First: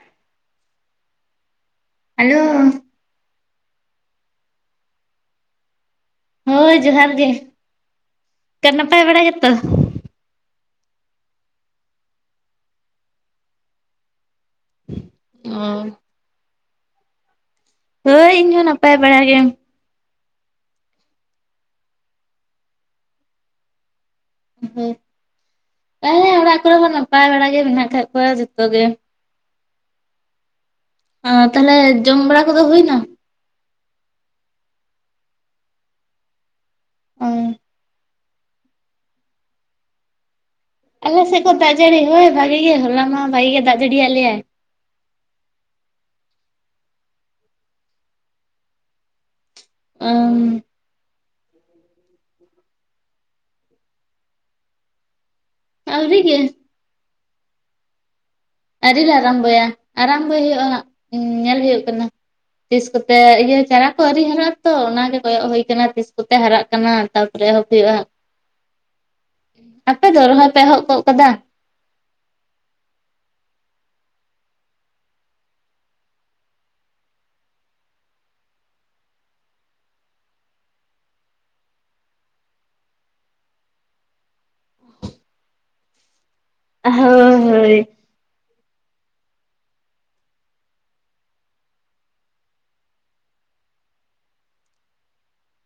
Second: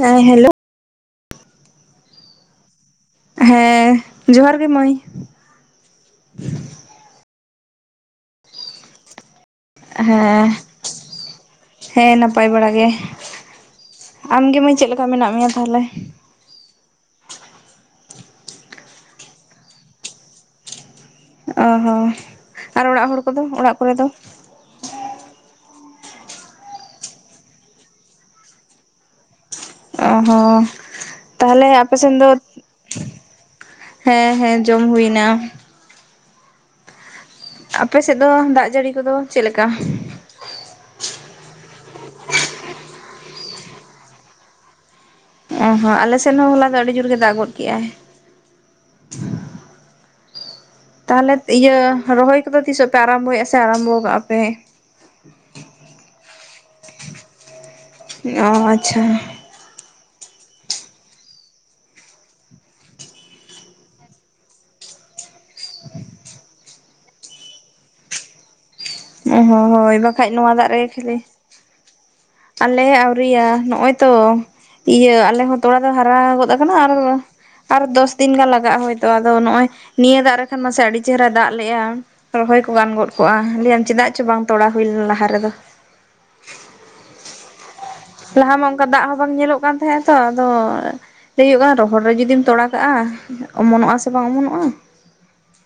ᱦᱮᱸ hello hello ᱦᱮᱸ ᱡᱚᱦᱟᱨ ᱜᱮ ᱢᱟᱹᱭ ᱦᱳᱭ ᱡᱚᱦᱟᱨ ᱜᱮ ᱚᱠᱟ ᱱᱟᱯᱟᱭ ᱵᱟᱲᱟ ᱜᱮᱛᱚ ᱦᱮᱸ ᱦᱮᱸ ᱱᱟᱯᱟᱭ ᱵᱟᱲᱟ ᱜᱮ ᱟᱢ ᱜᱮ ᱢᱟᱹᱭ ᱪᱮᱫ ᱞᱮᱠᱟ ᱢᱮᱱᱟᱜ ᱢᱮᱭᱟ ᱚ ᱛᱟᱦᱚᱞᱮ ᱦᱳᱭ ᱤᱧᱦᱚᱸ ᱱᱟᱯᱟᱭ ᱵᱟᱲᱟ ᱜᱮ ᱚ ᱦᱚᱸ ᱟᱨ ᱚᱲᱟᱜ ᱦᱚᱲ ᱠᱚᱫᱚ ᱚᱲᱟᱜ ᱠᱚᱨᱮ ᱫᱚ ᱦᱳᱭ ᱦᱮᱸ ᱚᱲᱟᱜ ᱠᱚᱨᱮ ᱫᱚ ᱱᱟᱯᱟᱭ ᱵᱟᱲ ᱜᱮ ᱢᱮᱱᱟᱜ ᱠᱟᱫ ᱠᱚᱣᱟ ᱡᱚᱛᱚ ᱜᱮ ᱚ ᱦᱚᱸ ᱛᱟᱦᱞᱮ ᱛᱟᱦᱚᱞᱮ ᱟᱯᱮ ᱥᱮᱱ ᱫᱚ ᱡᱚᱢ ᱵᱟᱲᱟ ᱠᱚᱫᱚ ᱦᱩᱭᱱᱟ? ᱦᱮᱸ ᱦᱮᱸ ᱡᱚᱢ ᱦᱩᱭ ᱱᱟ ᱚ ᱟᱯᱮ ᱥᱮᱫ ᱫᱚ ᱫᱟᱜ ᱡᱟᱹᱲᱤ ᱠᱚᱫᱚ ᱪᱮᱫ ᱞᱮᱠᱟ? ᱟᱞᱮ ᱥᱮᱫ ᱠᱚ ᱫᱟᱜ ᱡᱟᱹᱲᱤ ᱦᱳᱭ ᱵᱷᱟᱜᱤ ᱜᱮ ᱦᱚᱞᱟ ᱢᱟ ᱵᱷᱟᱜᱤ ᱜᱮ ᱫᱟᱜ ᱡᱟᱹᱲᱤᱭᱟ ᱞᱮᱭᱟᱭ ᱚ ᱦᱚᱸ ᱟᱞᱮ ᱥᱮᱫ ᱦᱚᱸ ᱦᱚᱞᱟ ᱫᱚ ᱟᱹᱰᱤ ᱡᱳᱨ ᱜᱮ ᱫᱟᱜ ᱜᱚᱫ ᱠᱮᱫ ᱟᱭ [unintelligible] ᱛᱟᱦᱚᱞᱮ ᱤᱭᱟᱹ ᱨᱚᱦᱚᱭ ᱠᱚᱫᱚ ᱛᱤᱥᱚᱜ ᱯᱮ ᱟᱨᱟᱢᱵᱷᱚᱭᱮᱫᱼᱟ ᱥᱮ ᱟᱨᱟᱢᱵᱷᱚ ᱠᱟᱜᱼᱟ ᱯᱮ? ᱟᱣᱨᱤ ᱜᱮ ᱚ ᱟᱹᱣᱨᱤ ᱟᱪᱪᱷᱟ ᱞᱮ ᱟᱨᱟᱢᱵᱚᱭᱟ ᱟᱨᱟᱢᱵᱚᱭ ᱦᱩᱭᱩᱜᱼᱟ ᱦᱟᱸᱜ ᱧᱮᱞ ᱦᱩᱭᱩᱜ ᱠᱟᱱᱟ ᱛᱤᱥᱠᱛᱮ ᱤᱭᱟᱹ ᱪᱟᱨᱟ ᱠᱚ ᱟᱨᱤ ᱦᱟᱨᱟᱜ ᱟᱛᱚ ᱚᱱᱟᱜᱮ ᱠᱚᱭᱚᱜ ᱦᱳᱭ ᱠᱟᱱᱟ ᱛᱤᱥᱠᱛᱮ ᱦᱟᱨᱟᱜ ᱠᱟᱱᱟ ᱛᱟᱯᱚᱨᱮ ᱮᱦᱚᱵ ᱦᱩᱭᱩᱜᱼᱟ ᱚ ᱦᱚᱸ ᱦᱳᱭ ᱟᱯᱮ ᱫᱚ ᱵᱟᱠᱷᱟᱡ ᱨᱚᱦᱚᱭ ᱱᱚᱣᱟ ᱯᱮ ᱫᱟᱜ ᱮᱦᱚᱵ ᱨᱮᱜᱮ ᱜᱚᱫ ᱠᱷᱟᱹᱞᱤ ᱠᱟᱫᱟ? ᱟᱞᱮ ᱟᱹᱣᱨᱤᱭᱟ ᱱᱚᱜᱼᱚᱭ ᱛᱚ ᱤᱭᱟᱹ ᱟᱞᱮ ᱦᱚᱸ ᱛᱚᱲᱟ ᱫᱚ ᱦᱟᱨᱟ ᱜᱚᱫ ᱟᱠᱟᱱᱟ ᱟᱨ ᱟᱨ ᱫᱚᱥᱫᱤᱱ ᱜᱟᱱ ᱞᱟᱜᱟᱜᱼᱟ ᱦᱚᱭᱛᱚ ᱟᱫᱚ ᱱᱚᱜᱚᱭ ᱱᱤᱭᱟᱹ ᱫᱟᱜ ᱨᱮᱠᱷᱟᱱ ᱢᱟᱥᱮ ᱟᱹᱰᱤ ᱪᱮᱦᱨᱟᱭ ᱫᱟᱜ ᱞᱮᱜᱼᱟ ᱨᱚ ᱦᱚᱭ ᱠᱚ ᱜᱟᱱ ᱜᱚᱫ ᱠᱚᱜᱼᱟ ᱞᱟᱹᱭᱟᱢ ᱪᱮᱫᱟᱜ ᱪᱚ ᱵᱟᱝ ᱛᱚᱲᱟ ᱦᱩᱭ ᱞᱮᱱᱟ ᱞᱟᱦᱟ ᱨᱮᱫᱚ ᱦᱳᱭ ᱦᱳᱭ ᱞᱟᱦᱟ ᱢᱟ ᱚᱱᱠᱟ ᱫᱟᱜ ᱦᱚᱸ ᱵᱟᱝ ᱧᱮᱞᱚᱜ ᱠᱟᱱ ᱛᱟᱦᱮᱸ ᱛᱚ ᱟᱫᱚ ᱞᱟᱹᱭ [unintelligible] ᱠᱟᱱᱟ ᱨᱚᱦᱚᱲ ᱨᱮ ᱡᱩᱚᱫᱤᱢ ᱛᱚᱲᱟ ᱠᱟᱜᱼᱟ ᱚᱢᱚᱱᱚᱜᱼᱟ ᱥᱮ ᱵᱟᱝ ᱚᱢᱚᱱᱚᱜᱼᱟ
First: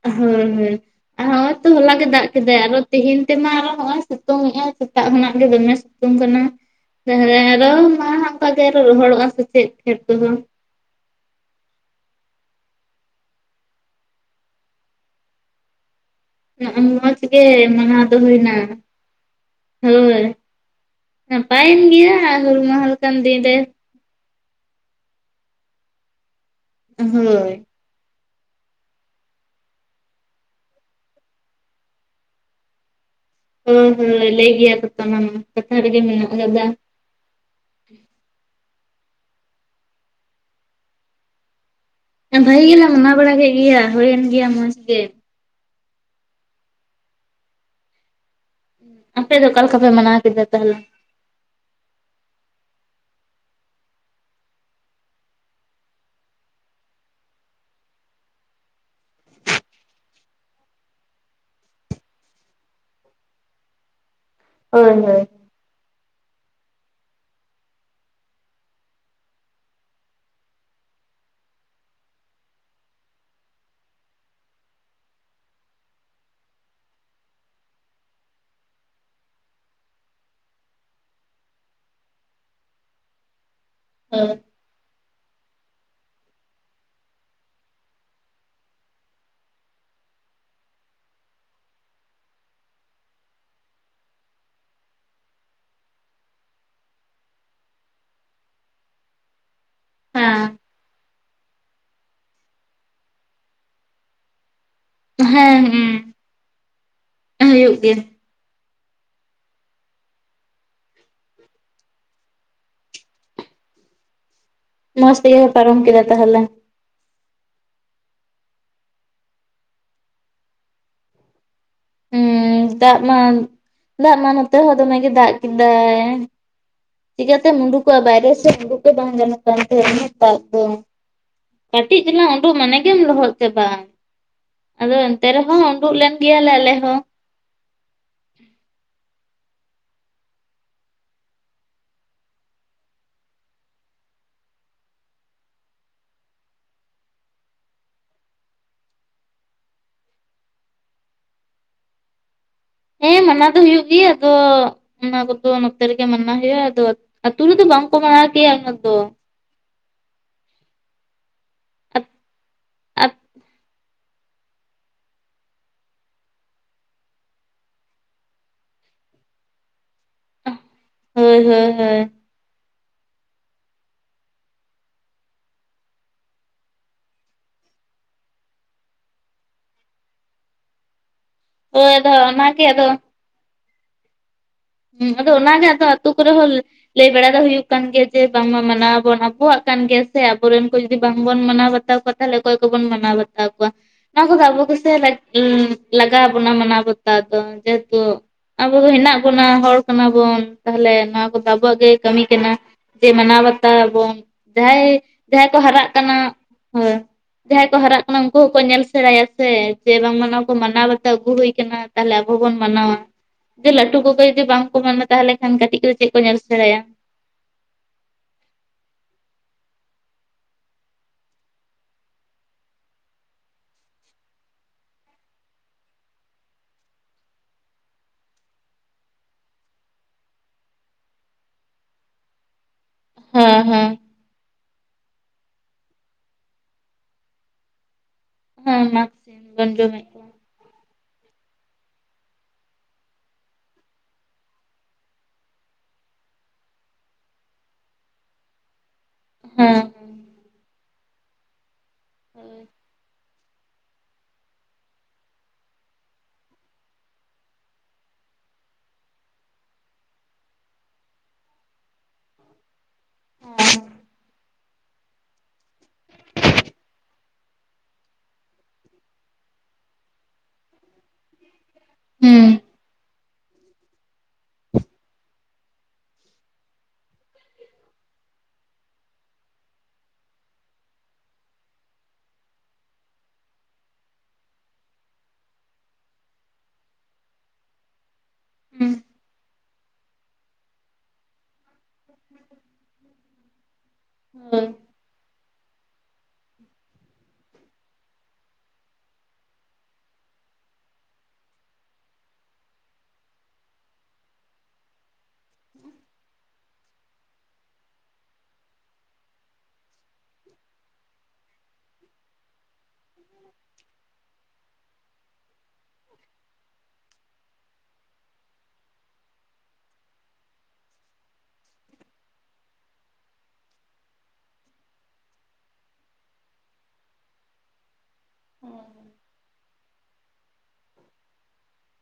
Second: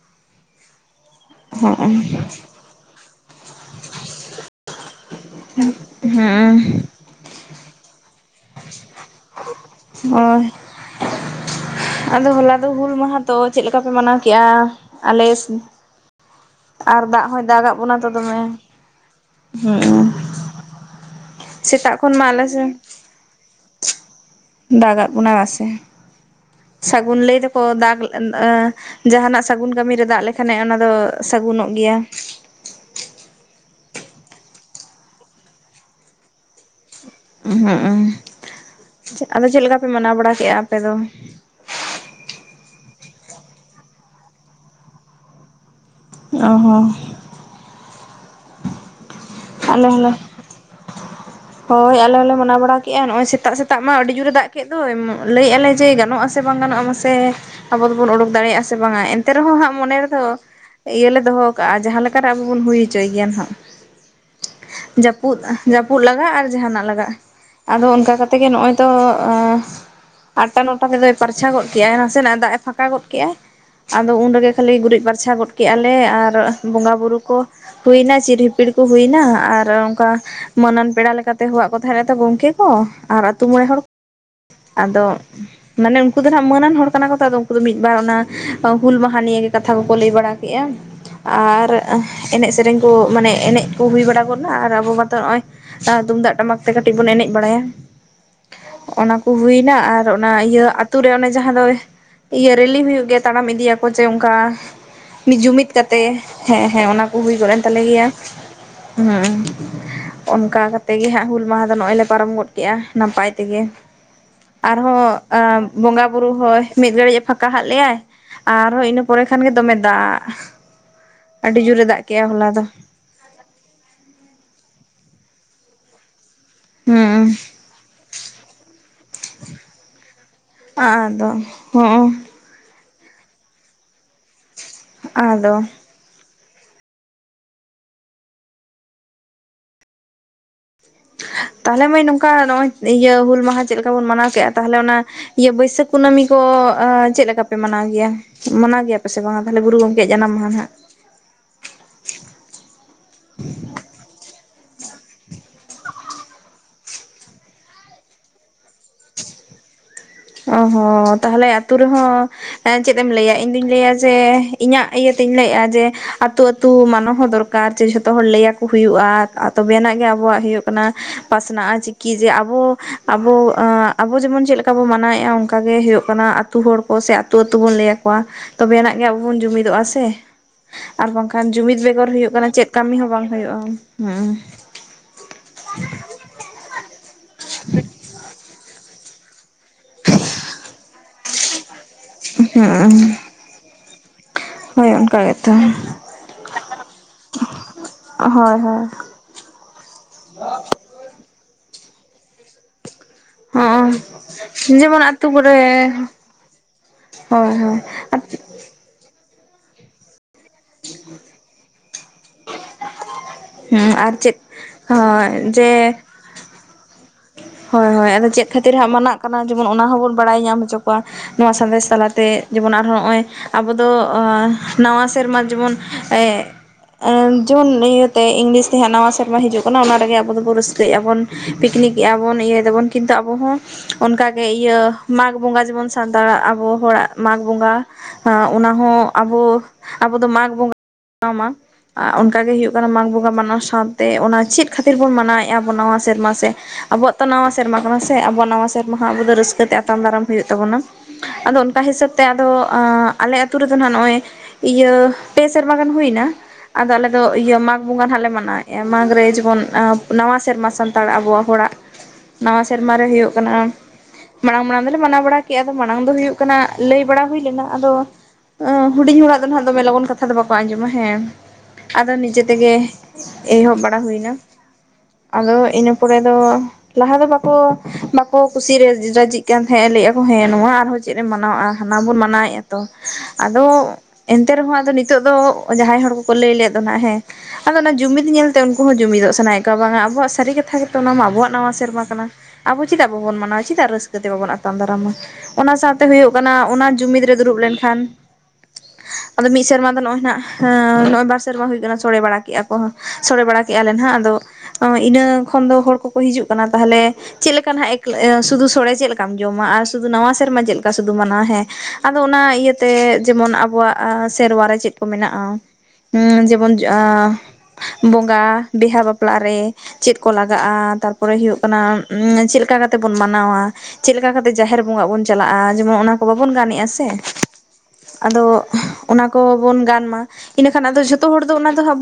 ᱦᱩᱸ ᱦᱩᱸ [unintelligible] ᱛᱚ ᱦᱚᱞᱟ ᱜᱮ ᱫᱟᱜ ᱠᱮᱫᱟᱭ ᱟᱨᱚ ᱛᱤᱦᱤᱧ ᱛᱮᱢᱟ ᱟᱨᱚ ᱦᱚᱜᱼᱚᱭ ᱥᱤᱛᱩᱝ ᱮ ᱟᱭ ᱥᱮᱛᱟᱜ ᱠᱷᱚᱱᱟᱜ ᱜᱮ ᱫᱚᱢᱮ ᱥᱤᱛᱩᱝ ᱠᱟᱱᱟ ᱦᱮᱸ [unintelligible] ᱢᱟ ᱜᱮ ᱟᱨᱚ ᱨᱚᱦᱚᱲᱚᱜᱼᱟ ᱥᱮ ᱪᱮᱫ ᱠᱷᱮᱛ ᱠᱚᱦᱚᱸ ᱦᱳᱭ ᱟᱫᱚ ᱦᱚᱞᱟ [unintelligible] ᱦᱩᱞ ᱢᱟᱦᱟ ᱛᱚ ᱪᱮᱫ ᱞᱮᱠᱟ ᱯᱮ ᱢᱟᱱᱟᱣ ᱠᱮᱜᱼᱟ ᱟᱞᱮ ᱱᱚᱜᱼᱚᱭ ᱟᱨ ᱢᱚᱡᱽ ᱫᱟᱜ ᱦᱚᱭ ᱜᱮ ᱫᱟᱜᱟᱜ ᱵᱚᱱᱟ ᱢᱟᱱᱟᱣ ᱛᱚ ᱫᱚ ᱫᱚᱢᱮ ᱦᱩᱭᱱᱟ ᱦᱩᱸ ᱦᱳᱭ ᱱᱟᱯᱟᱭ ᱮᱱ ᱥᱮᱛᱟᱜ ᱜᱮᱭᱟ ᱠᱷᱚᱱ ᱢᱟ ᱟᱨ ᱟᱞᱮ ᱦᱩᱞ ᱥᱮᱱ ᱢᱟᱦᱟ ᱞᱮᱠᱟᱱ ᱫᱤᱱᱨᱮ ᱫᱟᱜᱟᱜ ᱵᱚᱱᱟ ᱵᱟᱥᱮ ᱥᱟᱹᱜᱩᱱ ᱞᱟᱹᱭ ᱦᱳᱭ ᱫᱟᱠᱚ ᱫᱟᱜ ᱮ ᱡᱟᱦᱟᱸᱱᱟᱜ ᱥᱟᱹᱜᱩᱱ ᱠᱟᱹᱢᱤᱨᱮ ᱫᱟᱜ ᱞᱮᱠᱷᱟᱱ ᱚᱱᱟ ᱫᱚ ᱥᱟᱹᱜᱩᱱᱚᱜ ᱜᱮᱭᱟ [inaudible] ᱦᱳᱭ ᱦᱳᱭ ᱞᱟᱹᱭ ᱜᱮᱭᱟ ᱠᱚ ᱛᱚ ᱚᱱᱟᱢᱟ ᱠᱟᱛᱷᱟ ᱨᱮᱜᱮ ᱢᱮᱱᱟᱜ ᱠᱟᱫᱟ [unintelligible] ᱟᱫᱚ ᱪᱮᱫ ᱞᱮᱠᱟ ᱯᱮ ᱢᱟᱱᱟᱣ ᱵᱟᱲᱟ ᱠᱮᱜᱼᱟ ᱟᱯᱮ ᱫᱚ? ᱵᱷᱟᱹᱜᱤ ᱜᱮᱞᱮ ᱢᱟᱱᱟᱣ ᱵᱟᱲᱟ ᱠᱮᱜ ᱜᱮᱭᱟ ᱦᱩᱭᱮᱱ ᱜᱮᱭᱟ ᱢᱚᱡᱽ ᱜᱮ ᱚ ᱦᱚᱸ ᱦᱩᱸ ᱟᱞᱮ ᱦᱚᱸᱞᱮ ᱦᱳᱭ ᱟᱞᱮ ᱦᱚᱸᱞᱮ ᱢᱟᱱᱟ ᱵᱟᱲᱟ [unintelligible] ᱱᱚᱣᱟ ᱚᱭ ᱥᱮᱛᱟᱜ ᱥᱮᱛᱟᱜ ᱢᱟ ᱟᱹᱰᱤ ᱡᱳᱨᱮ ᱫᱟᱜ ᱠᱮᱫ ᱫᱚᱭ ᱞᱟᱹᱭᱮᱫ ᱟᱞᱮ ᱡᱮ ᱜᱟᱱᱚᱜ ᱟᱥᱮ ᱵᱟᱝ ᱜᱟᱱᱚᱜᱼᱟ ᱢᱟᱥᱮ [unintelligible] ᱟᱵᱚᱱ ᱳᱰᱳᱠ ᱫᱟᱲᱮᱭᱟᱜᱼᱟ ᱥᱮ ᱵᱟᱝᱟ ᱮᱱᱛᱮ ᱨᱮᱦᱚᱸ ᱦᱟᱸᱜ ᱢᱚᱱᱮ ᱨᱮᱫᱚ ᱤᱭᱟᱹᱞᱮ ᱫᱚᱦᱚ ᱠᱟᱜᱼᱟ ᱡᱟᱦᱟᱸ ᱞᱮᱠᱟᱨᱮ ᱟᱵᱚ ᱵᱚᱱ ᱦᱩᱭ ᱦᱚᱪᱚᱭ ᱜᱮᱭᱟ [unintelligible] ᱦᱳᱭ ᱦᱳᱭ ᱡᱟᱹᱯᱩᱫ ᱡᱟᱹᱯᱩ [unintelligible] ᱞᱟᱜᱟᱜᱼᱟ ᱟᱨ ᱡᱟᱦᱟᱱᱟᱜ ᱞᱟᱜᱟᱜ ᱟᱫᱚ ᱚᱱᱠᱟ ᱠᱟᱛᱮᱜ ᱜᱮ ᱱᱚᱜᱼᱚᱭ ᱛᱚ ᱟᱴᱴᱟ ᱱᱚᱴᱟ ᱛᱮᱫᱚᱭ ᱯᱟᱨᱪᱷᱟ ᱜᱚᱫ ᱠᱮᱜᱟᱭ ᱱᱟᱥᱮᱱᱟᱜ ᱫᱟᱜ ᱮ ᱯᱷᱟᱸᱠᱟ ᱜᱚᱫ ᱠᱮᱜᱟᱭ ᱟᱫᱚ ᱩᱱᱨᱮᱜᱮ ᱠᱷᱟᱹᱞᱤ ᱜᱩᱨᱤᱡ ᱯᱷᱟᱨᱪᱟ ᱜᱚᱫ ᱠᱮ ᱟᱞᱮ ᱟᱨ ᱵᱚᱸᱜᱟ ᱵᱩᱨᱩ ᱠᱚ ᱦᱩᱭᱱᱟ ᱪᱤᱨ ᱦᱤᱯᱤᱲ ᱦᱩᱭᱱᱟ ᱟᱨ ᱚᱱᱠᱟ ᱢᱟᱹᱱᱟᱱ ᱯᱮᱲᱟ ᱞᱮᱠᱟᱛᱮ ᱦᱚᱦᱚᱣᱟᱫ ᱠᱚ ᱛᱟᱦᱮᱸᱱᱟ ᱛᱚ ᱜᱚᱢᱠᱮ ᱠᱚ ᱟᱨ ᱟᱛᱳ ᱢᱚᱬᱮ ᱦᱚᱲ ᱠᱚ [unintelligible] ᱟᱫᱚ ᱢᱟᱱᱮ ᱩᱱᱠᱩ ᱫᱚ ᱦᱟᱜ ᱢᱟᱹᱱᱟᱱ ᱦᱚᱲ ᱠᱟᱱᱟ ᱠᱚ ᱛᱚ ᱟᱫᱚ ᱩᱱᱠᱩ ᱫᱚ ᱢᱤᱫᱵᱟᱨ ᱚᱱᱟ ᱦᱩᱞ ᱢᱟᱦᱟ ᱱᱤᱭᱟᱹ ᱜᱮ ᱠᱟᱛᱷᱟ ᱠᱚᱠᱚ ᱞᱟᱹᱭ ᱵᱟᱲᱟ ᱠᱮᱫᱼᱟ ᱟᱨ ᱮᱱᱮᱡ ᱥᱮᱨᱮᱧ ᱠᱚ ᱢᱟᱱᱮ ᱮᱱᱮᱡ ᱦᱩᱭ ᱵᱟᱲᱟ ᱜᱚᱫᱱᱟ ᱟᱨ ᱟᱵᱚ ᱢᱟᱛᱚ ᱱᱚᱜᱼᱚᱭ ᱛᱩᱢᱫᱟᱜ ᱴᱟᱢᱟᱠ ᱛᱮ ᱠᱟᱹᱴᱤᱡ ᱵᱚᱱ ᱮᱱᱮᱡ ᱵᱟᱲᱟᱭᱟ ᱚᱱᱟ ᱠᱚ ᱦᱩᱭᱱᱟ ᱟᱨ ᱚᱱᱟ ᱦᱮᱸ ᱤᱭᱟᱹ ᱟᱛᱩ ᱨᱮ ᱚᱱᱮ [unintelligible] ᱡᱟᱦᱟᱸ ᱫᱚᱭ ᱤᱭᱟᱹ ᱨᱮᱞᱤ ᱦᱩᱭᱩᱜ ᱜᱮᱭᱟ ᱛᱟᱲᱟᱢ ᱤᱫᱤᱭᱟᱠᱚ ᱡᱮ ᱚᱱᱠᱟ ᱢᱤᱫ ᱦᱮᱸ ᱡᱩᱢᱤᱫ ᱦᱮᱸ ᱠᱟᱛᱮ ᱦᱮᱸ ᱦᱮᱸ ᱚᱱᱟ ᱠᱚ ᱦᱩᱭ ᱜᱚᱫ ᱮᱱ ᱛᱟᱞᱮ ᱜᱮᱭᱟ ᱦᱮᱸ ᱚᱱᱠᱟ ᱠᱟᱛᱮᱮᱫ ᱜᱮ ᱦᱟᱸᱜ ᱦᱩᱞ ᱢᱟᱦᱟ ᱫᱚ ᱱᱚᱜᱼᱚᱭ ᱞᱮ ᱯᱟᱨᱚᱢ ᱜᱚᱫ ᱠᱮᱜᱼᱟ ᱱᱟᱯᱟᱭ ᱛᱮᱜᱮ ᱢᱚᱸᱡᱽ ᱟᱨᱦᱚᱸ ᱛᱮᱜᱮ ᱯᱮ ᱯᱟᱨᱚᱢ ᱠᱮᱫᱟ ᱵᱚᱸᱜᱟ ᱵᱩᱨᱩᱳ ᱛᱟᱦᱚᱞᱮ ᱦᱚᱸ ᱢᱤᱫ ᱜᱷᱟᱹᱲᱤᱡᱮ ᱯᱷᱟᱸᱠᱟ ᱟᱜ ᱞᱮᱭᱟᱭ ᱟᱨᱦᱚᱸ ᱤᱱᱟᱹ ᱯᱚᱨᱮ ᱠᱷᱟᱱᱜ ᱫᱚᱢᱮ ᱫᱟᱜ ᱟᱹᱰᱤ ᱡᱩᱨᱮ ᱫᱟᱜ ᱠᱮᱜᱼᱟ ᱦᱚᱞᱟ ᱫᱚ ᱦᱩᱸ ᱫᱟᱜ ᱢᱟ ᱫᱟᱜ ᱢᱟ ᱱᱚᱛᱮ ᱦᱚᱸ ᱫᱚᱢᱮᱜ ᱜᱮ ᱫᱟᱜ ᱠᱮᱫᱟᱭ ᱦᱩᱸ ᱪᱤᱠᱠᱟᱛᱮᱢ ᱩᱰᱩᱠᱚᱜᱼᱟ ᱵᱟᱭᱨᱮ ᱥᱮ ᱩᱰᱩᱠ ᱵᱟᱝ ᱜᱟᱱᱚᱜ ᱠᱟᱱ ᱛᱟᱦᱮᱸ ᱩᱱᱟᱹᱜ ᱫᱟᱜ ᱫᱚ ᱟᱫᱚ ᱠᱟᱹᱴᱤᱡ ᱦᱚᱸᱜ ᱪᱟᱞᱟᱝ ᱚᱰᱚᱜ ᱢᱟᱱᱮ ᱜᱮᱢ ᱞᱚᱦᱚᱫ ᱪᱟᱵᱟᱜ ᱟ ᱟᱫᱚ ᱮᱱᱛᱮ ᱨᱮᱦᱚᱸ ᱩᱰᱩᱠ ᱞᱮᱱ ᱜᱮᱭᱟᱞᱮ ᱟᱞᱮ ᱦᱚᱸ ᱦᱮᱸ [inaudible] ᱦ [unintelligible] ᱛᱟᱦᱚᱞᱮ ᱢᱟᱹᱭ ᱱᱚᱝᱠᱟ ᱱᱚᱜᱚᱭ ᱤᱭᱟᱹ ᱦᱩᱞ ᱢᱟᱦᱟ ᱪᱮᱫᱠᱟ ᱵᱚᱱ ᱢᱟᱱᱟᱣ ᱠᱮᱫᱼᱟ ᱛᱟᱦᱟᱞᱮ ᱚᱱᱟ ᱤᱭᱟᱹ ᱵᱟᱹᱭᱥᱟᱹᱠᱷ ᱠᱩᱱᱟᱹᱢᱤ ᱠᱚ ᱳ ᱪᱮᱫ ᱞᱮᱠᱟᱯᱮ ᱢᱟᱱᱟᱣ ᱜᱮᱭᱟ ᱢᱟᱱᱟᱣ ᱜᱮᱭᱟ ᱯᱮ ᱥᱮ ᱵᱟᱝᱟ ᱛᱟᱦᱞᱮ ᱜᱩᱨᱩ ᱜᱚᱢᱠᱮᱭᱟᱜ ᱡᱟᱱᱟᱢ ᱢᱟᱦᱟ ᱦᱟᱸᱜ [inaudible] ᱦᱮᱸ ᱢᱟᱱᱟᱣ ᱫᱚ ᱦᱩᱭᱩᱜ ᱜᱮᱭᱟ ᱟᱫᱚ ᱚᱱᱟ ᱠᱚᱫᱚ ᱱᱚᱛᱮ ᱨᱮᱜᱮ ᱢᱟᱱᱟᱣ ᱦᱩᱭᱩᱜᱼᱟ ᱟᱫᱚ ᱟᱹᱛᱩ ᱨᱮᱫᱚ ᱵᱟᱝ ᱠᱚ ᱢᱟᱱᱟᱣ ᱠᱮᱭᱟ ᱚᱱᱟ ᱫᱚ ᱚ ᱦᱚᱸ ᱛᱟᱦᱞᱮ ᱟᱛᱩ ᱟᱫ ᱨᱮᱦᱚᱸ ᱪᱮᱫ ᱮᱢ ᱟᱫ ᱞᱟᱹᱭᱟ ᱤᱧ ᱫᱩᱧ ᱞᱟᱹᱭᱟ ᱡᱮ ᱤᱧᱟᱹᱜ ᱤᱭᱟᱹᱛᱤᱧ ᱞᱟᱹᱭᱮᱫᱼᱟ ᱡᱮ ᱟ ᱟᱹᱛᱩ ᱟᱹᱛᱩ ᱢᱟᱱᱟᱣ ᱦᱚᱸ ᱫᱚᱨᱠᱟᱨ ᱡᱮ ᱡᱷᱚᱛᱚ ᱦᱚᱲ ᱞᱟᱹᱭᱟᱠᱚ ᱦᱩᱭᱩᱜᱼᱟ ᱟᱨ ᱛᱚᱵᱮᱭᱟᱱᱟᱜ ᱜᱮ ᱟᱵᱚᱣᱟᱜ ᱦᱩᱭᱩᱜ ᱠᱟᱱᱟ ᱦᱳᱭ ᱦᱳᱭ ᱯᱟᱥᱱᱟᱜᱼᱟ ᱦᱳᱭ ᱪᱤᱠᱤ ᱡᱮ ᱟᱵᱚ ᱟᱵᱚ ᱟ ᱟᱵᱚ ᱡᱮᱢᱚᱱ ᱪᱮᱫᱮ ᱞᱮᱠᱟ ᱵᱚᱱ ᱢᱟᱱᱟ [unintelligible] ᱚᱱᱠᱟ ᱜᱮ ᱦᱩᱭᱩᱜ ᱦᱚᱲ ᱠᱚ ᱥᱮ ᱟᱹᱛᱩᱛ ᱵᱚᱱ ᱞᱟᱹᱭᱭᱟᱚ ᱛᱚᱵᱮᱱᱟᱜ ᱜᱮ ᱟᱵᱚ ᱵᱚᱱ ᱡᱩᱢᱤᱫᱚᱜᱼᱟ ᱥᱮ ᱮᱦ ᱟᱨ ᱵᱟᱝᱠᱷᱟᱱ ᱡᱩᱢᱤᱫ ᱦᱳᱭ ᱵᱮᱜᱚᱨ ᱟᱫᱚ ᱦᱩᱭᱩᱜ ᱠᱟᱱᱟ ᱚᱱᱟᱜᱮ ᱪᱮᱫ ᱠᱟᱹᱢᱤ ᱦᱚᱸ ᱵᱟᱝ ᱦᱩᱭᱩᱜᱼᱟ ᱦ ᱦᱮᱸ ᱟᱫᱚ ᱚᱱᱟᱜᱮ ᱟᱫᱚ ᱟᱛᱩ ᱠᱚᱨᱮ ᱦᱚᱸ ᱞᱟᱹᱭ ᱵᱟᱲᱟ ᱫᱚ ᱦᱩᱭᱩᱜ ᱠᱟᱱ ᱜᱮᱭᱟ ᱡᱮ ᱵᱟᱝᱢᱟ ᱢᱟᱱᱟᱣᱟᱵᱚᱱ ᱟᱵᱚᱣᱟᱜ ᱠᱟᱱ ᱜᱮᱭᱟ ᱥᱮ ᱟᱵᱚᱨᱮᱱ ᱠᱚ ᱡᱩᱫᱤ ᱵᱟᱝᱵᱚᱱ ᱢᱟᱱᱟᱣ ᱵᱟᱛᱟᱣ ᱠᱚᱣᱟ ᱛᱟᱦᱚᱞᱮ ᱚᱠᱚᱭ ᱠᱚᱵᱚᱱ ᱦᱩᱸ ᱢᱟᱱᱟᱣ ᱵᱟᱛᱟᱣ ᱠᱚᱣᱟ ᱱᱚᱣᱟ ᱠᱚᱫᱚ ᱟᱵᱚ ᱫᱚᱥᱮ ᱦᱳᱭ ᱚᱢ ᱚᱱᱠᱟ ᱜᱮᱛᱚ [unintelligible] ᱞᱟᱜᱟᱣ ᱟ ᱵᱚᱱᱟ ᱢᱟᱱᱟᱣ ᱵᱟᱛᱟᱣ ᱫᱚ ᱡᱮᱦᱮᱛᱩ ᱦᱳᱭ ᱦᱳᱭ ᱢᱟ ᱦᱚᱲ ᱠᱟᱱᱟ ᱵᱚᱱ ᱛᱟᱦᱚᱞᱮ ᱱᱚᱣᱟ ᱠᱚᱫᱚ ᱟᱵᱚᱣᱟᱜ ᱜᱮ ᱠᱟᱹᱢᱤ ᱠᱟᱱᱟ ᱡᱮ ᱢᱟᱱᱟᱣ ᱵᱟᱛᱟ ᱦᱚᱸ ᱟᱵᱚᱱ ᱡᱟᱦᱟᱸᱭ ᱡᱮᱢᱚᱱ ᱟᱛᱳ ᱠᱚ ᱠᱚᱨᱮ ᱦᱟᱨᱟᱜ ᱠᱟᱱᱟ ᱦᱳᱭ ᱡᱟᱦᱟᱸᱭ ᱠᱚ ᱦᱟᱨᱟᱜ ᱠᱟᱱᱟ ᱩᱱᱠᱩ ᱦᱚᱸᱠᱚ ᱧᱮᱞ ᱥᱮᱲᱟᱭᱟ ᱥᱮ ᱵᱟᱝᱢᱟᱟᱱᱟ ᱠᱚ ᱢᱟᱱᱟᱣ ᱵᱟᱛᱟᱣ ᱟᱹᱜᱩ ᱦᱩᱭ ᱟᱠᱟᱱᱟ ᱛᱟᱦᱚᱞᱮ ᱟᱵᱚ ᱵᱚᱱ ᱢᱟᱱᱟᱣᱟ ᱡᱮ ᱦᱩᱸ ᱞᱟᱹᱴᱩ ᱠᱚ ᱟᱨ ᱪᱮᱫ ᱡᱩᱫᱤ ᱵᱟᱝᱠᱚ ᱢᱮᱱᱟ ᱛᱟᱦᱚᱞᱮ ᱦᱳᱭ ᱠᱷᱟᱱ ᱠᱟᱹᱴᱤᱡ ᱠᱚᱫᱚ ᱡᱮ ᱪᱮᱫ ᱠᱚ ᱧᱮᱞ ᱥᱮᱬᱟᱭᱟ ᱦᱳᱭ ᱦᱳᱭ ᱟᱫᱚ ᱪᱮᱫ ᱠᱷᱟᱹᱛᱤᱨ ᱦᱟᱸᱜ ᱢᱟᱱᱟᱜ ᱠᱟᱱᱟ ᱡᱮᱢᱚᱱ ᱚᱱᱟ ᱦᱚᱸᱵᱚᱱ ᱵᱟᱲᱟᱭ ᱧᱟᱢ ᱦᱚᱪᱚ ᱠᱚᱣᱟ ᱱᱚᱣᱟ ᱥᱟᱸᱫᱮᱥ ᱛᱟᱞᱟᱛᱮ ᱡᱮᱢᱚᱱ ᱟᱨᱦᱚᱸ ᱱᱚᱜᱼᱚᱭ ᱟᱵᱚ ᱫᱚ ᱱᱟᱣᱟ ᱥᱮᱨᱢᱟ ᱡᱮᱢᱚᱱ ᱡᱩᱱ ᱤᱭᱟᱹᱛᱮ ᱤᱝᱞᱤᱥ ᱛᱮ ᱦᱟᱜ ᱱᱟᱣᱟ ᱥᱮᱨᱢᱟ ᱦᱤᱡᱩᱜ ᱠᱟᱱᱟ ᱚᱱᱟ ᱨᱮᱜᱮ ᱟᱵᱚ ᱫᱚᱵᱚᱱ ᱨᱟᱹᱥᱠᱟᱹᱭᱮᱫᱼᱟ ᱵᱚᱱ ᱯᱤᱠᱱᱤᱠ [unintelligible] ᱤᱭᱟᱹᱭ ᱮᱫᱟ ᱫᱟᱵᱚᱱ ᱠᱤᱱᱛᱩ ᱟᱵᱚ ᱦᱚᱸ ᱦᱮᱸ ᱦᱮᱸ ᱚᱱᱠ ᱜᱮ ᱤᱭᱟᱹ ᱢᱟᱜᱽ ᱵᱚᱸᱜᱟ ᱡᱮᱢᱚᱱ ᱥᱟᱱᱛᱟᱲᱟᱜ ᱟᱵᱚ ᱦᱚᱲᱟᱜ ᱢᱟᱜᱽ ᱵᱚᱸᱜᱟ ᱦᱮᱸ ᱢᱟᱜᱽ ᱚᱱᱟᱦᱚᱸ ᱥᱤᱢ ᱟᱵᱚ ᱵᱚᱱ ᱡᱚᱢᱮᱫ ᱟᱵᱚ ᱠᱚᱣᱟ ᱫᱚ ᱢᱟᱜᱽ ᱵᱚᱸᱜᱟ [unintelligible] ᱚᱱᱠᱟ ᱜᱮ ᱦᱩᱭᱩᱜ ᱠᱟᱱᱟ ᱢᱟᱜᱽ ᱵᱚᱸᱜᱟ ᱢᱟᱱᱟᱣ ᱥᱟᱶᱛᱮ ᱚᱱᱟ ᱪᱮᱫ ᱠᱷᱟᱹᱛᱤᱨ ᱵᱚᱱ ᱢᱟᱱᱟᱣᱮᱫᱼᱟ ᱱᱟᱣᱟ ᱥᱮᱨᱢᱟ ᱥᱮᱫ ᱟᱵᱚᱣᱟᱜ ᱛᱚ ᱱᱟᱣᱟ ᱥᱮᱨᱢᱟ ᱠᱟᱱᱟ ᱥᱮ ᱟᱵᱚᱣᱟᱜ ᱛᱚ ᱱᱟᱣᱟ ᱥᱮᱨᱢᱟ ᱠᱟᱱᱟ ᱥᱮ ᱟᱵᱚᱣᱟᱜ ᱱᱟᱣᱟ ᱥᱮᱨᱢᱟ ᱦᱟᱜ ᱟᱵᱚ ᱫᱚ ᱨᱟᱹᱥᱠᱟᱹ ᱛᱮ ᱦᱮᱸ ᱟᱛᱟᱝ ᱫᱟᱨᱟᱢ ᱦᱩᱭᱩᱜ ᱛᱟᱵᱚᱱᱟ ᱟᱫᱚ ᱚᱠᱟ ᱦᱤᱥᱟᱹᱵ ᱛᱮ ᱟᱫᱚ ᱦᱳᱭ ᱟᱞᱮ ᱟᱹᱛᱩ ᱨᱮᱫᱚ ᱱᱟᱦᱜ ᱱᱚᱜᱼᱚᱭ ᱤᱭᱟᱹ ᱯᱮ ᱥᱮᱨᱢᱟ ᱜᱟᱱ ᱦᱩᱭᱱᱟ ᱟᱫᱚ ᱟᱞᱮᱫ ᱫᱚ ᱤᱭᱟᱹ ᱢᱟᱜᱽ ᱵᱚᱸᱜᱟ ᱦᱟᱸᱜ ᱞᱮ ᱢᱟᱱᱟᱣᱮᱫᱼᱟ ᱢᱟᱜᱽ ᱨᱮ ᱡᱮᱢᱚᱱ ᱱᱟᱣᱟ ᱥᱮᱨᱢᱟ ᱥᱟᱱᱛᱟᱲ ᱟᱵᱚᱣᱟᱜ ᱦᱚᱲᱟᱜ ᱱᱟᱣᱟ ᱥᱮᱨᱢᱟ ᱨᱮ ᱦᱩᱭᱩᱜ ᱠᱟᱱᱟ ᱢᱟᱲᱟᱝ ᱢᱟᱲᱟᱝ ᱫᱚᱞᱮ ᱢᱟᱱᱟᱣ ᱵᱟᱲᱟ ᱠᱮᱫᱼᱟ ᱟᱫᱚ ᱢᱟᱲᱟᱝ ᱫᱚ ᱦᱩᱭᱩᱜ ᱠᱟᱱᱟ ᱞᱟᱹᱭ ᱵᱟᱲᱟ ᱦᱩᱭ ᱞᱮᱱᱟ ᱟᱫᱚ ᱦᱩᱰᱤᱧ ᱦᱚᱲᱟᱜ ᱫᱚ ᱱᱟᱦᱜ ᱫᱚᱢᱮ ᱞᱚᱜᱚᱱ ᱠᱟᱛᱷᱟ ᱫᱚ ᱵᱟᱠᱚ ᱟᱸᱡᱚᱢᱟ ᱦᱮᱸ ᱟᱫᱚ ᱱᱤᱡᱮ ᱦᱩᱸ ᱛᱮᱜᱮ ᱮᱦᱚᱵ ᱵᱟᱲᱟ ᱦᱩᱭᱱᱟ ᱟᱫᱚ ᱤᱱᱟᱹ ᱯᱚᱨᱮ ᱫᱚ ᱞᱟᱦᱟ ᱫᱚ ᱵᱟᱠᱚ ᱵᱟᱠᱚ ᱠᱩᱥᱤ ᱨᱟᱹᱡᱤᱜ ᱠᱟᱱ ᱛᱟᱦᱮᱸᱜᱼᱟ ᱞᱟᱹᱭᱮᱫ ᱟᱠᱚ ᱦᱮᱸ ᱱᱚᱶᱟ ᱟᱨᱦᱚᱸ ᱪᱮᱫ ᱮᱢ ᱢᱟᱱᱟᱣᱼᱟ ᱢᱟᱱᱟ ᱵᱚᱱ ᱢᱟᱱᱟᱣᱮᱫᱼᱟ ᱛᱚ ᱟᱫᱚ ᱮᱱᱛᱮ ᱨᱮᱦᱚᱸ ᱱᱤᱛᱚᱜ ᱫᱚ ᱡᱟᱦᱟᱸᱭ ᱦᱚᱲ ᱠᱚᱠᱚ ᱞᱟᱹᱭ ᱞᱮᱫ ᱫᱚ ᱦᱮᱸ ᱟᱫᱚ ᱚᱱᱟ ᱡᱩᱢᱤᱫ ᱧᱮᱞᱛᱮ ᱩᱱᱠᱩ ᱦᱩᱸ ᱦᱚᱸ ᱡᱩᱢᱤᱫᱚᱜ ᱥᱟᱱᱟᱭᱮᱫ ᱠᱚᱣᱟ ᱵᱟᱝᱟ ᱟᱵᱚᱣᱟᱜ ᱥᱟᱹᱨᱤ ᱠᱟᱛᱷᱟ ᱜᱮᱛᱚ ᱚᱱᱟ ᱢᱟ ᱟᱵᱚᱣᱟᱜ ᱱᱟᱣᱟ ᱥᱮᱨᱢᱟ ᱠᱟᱱᱟ ᱟᱵᱚ ᱪᱮᱫᱟᱜ ᱵᱟᱵᱚᱱ ᱢᱟᱱᱟᱣᱟ ᱪᱮᱫᱟᱜ ᱨᱟᱹᱥᱠᱟᱹ ᱛᱮ ᱵᱟᱵᱚᱱ ᱦᱳᱭ ᱟᱛᱟᱝ ᱫᱟᱨᱟᱢᱟ ᱚᱱᱟ ᱥᱟᱶᱛᱮ ᱦᱩᱭᱩᱜ ᱠᱟᱱᱟ ᱚᱱᱟ ᱡᱩᱢᱤᱫ ᱨᱮ ᱫᱩᱲᱩᱵ ᱞᱮᱱᱠᱷᱟᱱ ᱟᱫᱚ ᱢᱤᱫ ᱥᱮᱨᱢᱟ ᱫᱚ ᱱᱚᱜᱼᱚᱭ ᱦᱟᱸᱱᱟᱜ ᱱᱚᱜᱼᱚᱭ ᱵᱟᱨ ᱥᱮᱨᱢᱟ ᱦᱩᱭᱩᱜ ᱠᱟᱱᱟ ᱥᱚᱲᱮ ᱵᱟᱲᱟ ᱠᱮᱜᱼᱟ ᱠᱚ ᱥᱚᱲᱮ ᱵᱟᱲᱟ ᱠᱮ ᱟᱞᱮ ᱱᱟᱦᱟᱜ ᱟᱫᱚ ᱤᱱᱟᱹ ᱠᱷᱚᱱ ᱫᱚ ᱦᱚᱲ ᱠᱚᱠᱚ ᱦᱤᱡᱩᱜ ᱛᱟᱦᱚᱞᱮ ᱪᱮᱫ ᱞᱮᱠᱟ ᱱᱟᱦᱜ ᱮᱠᱞᱟ ᱥᱩᱫᱩ ᱥᱚᱲᱮ ᱪᱮᱫ ᱞᱮᱠᱟᱢ ᱡᱚᱢᱟ ᱟᱨ ᱥᱩᱫᱷᱩ ᱱᱟᱣᱟ ᱥᱮᱨᱢᱟ ᱪᱮᱫ ᱞᱮᱠᱟ ᱥᱩᱫᱩ ᱢᱟᱱᱟᱣᱟ ᱦᱮᱸ ᱟᱫᱚ ᱚᱱᱟ ᱤᱭᱟᱹᱛᱮ ᱡᱮᱢᱚᱱ ᱟᱵᱚᱣᱟᱜ ᱥᱮᱨᱣᱟ ᱨᱮ ᱪᱮᱫ ᱠᱚ ᱢᱮᱱᱟᱜᱼᱟ ᱦᱩᱸ ᱡᱮᱢᱚᱱ ᱵᱚᱸᱜᱟ ᱵᱮᱦᱟ ᱵᱟᱯᱞᱟᱜ ᱨᱮ ᱪᱮᱫ ᱠᱚ ᱞᱟᱜᱟᱜᱼᱟ ᱛᱟᱨ ᱯᱚᱨᱮ ᱦᱩᱭᱩᱜ ᱠᱟᱱᱟ ᱪᱮᱫ ᱞᱮᱠᱟ ᱠᱟᱛᱮ ᱵᱚᱱ ᱢᱟᱱᱟᱣᱟ ᱪᱮᱫ ᱞᱮᱠᱟ ᱠᱟᱛᱮ ᱡᱟᱦᱮᱨ ᱵᱚᱸᱜᱟᱜ ᱵᱚᱱ ᱪᱟᱞᱟᱜᱼᱟ ᱡᱮᱢᱚᱱ ᱚᱱᱟ ᱵᱟᱵᱚᱱ ᱜᱟᱱᱮᱜᱼᱟ ᱥᱮ ᱟᱫᱚ ᱚᱱᱟ ᱠᱚᱵᱚᱱ ᱜᱟᱱ ᱢᱟ ᱤᱱᱟᱹᱠᱷᱟᱱ ᱟᱫᱚ ᱡᱷᱚᱛᱚ ᱦᱚᱲ ᱫᱚ ᱚᱱᱟ ᱫᱚ ᱦᱟᱸᱜ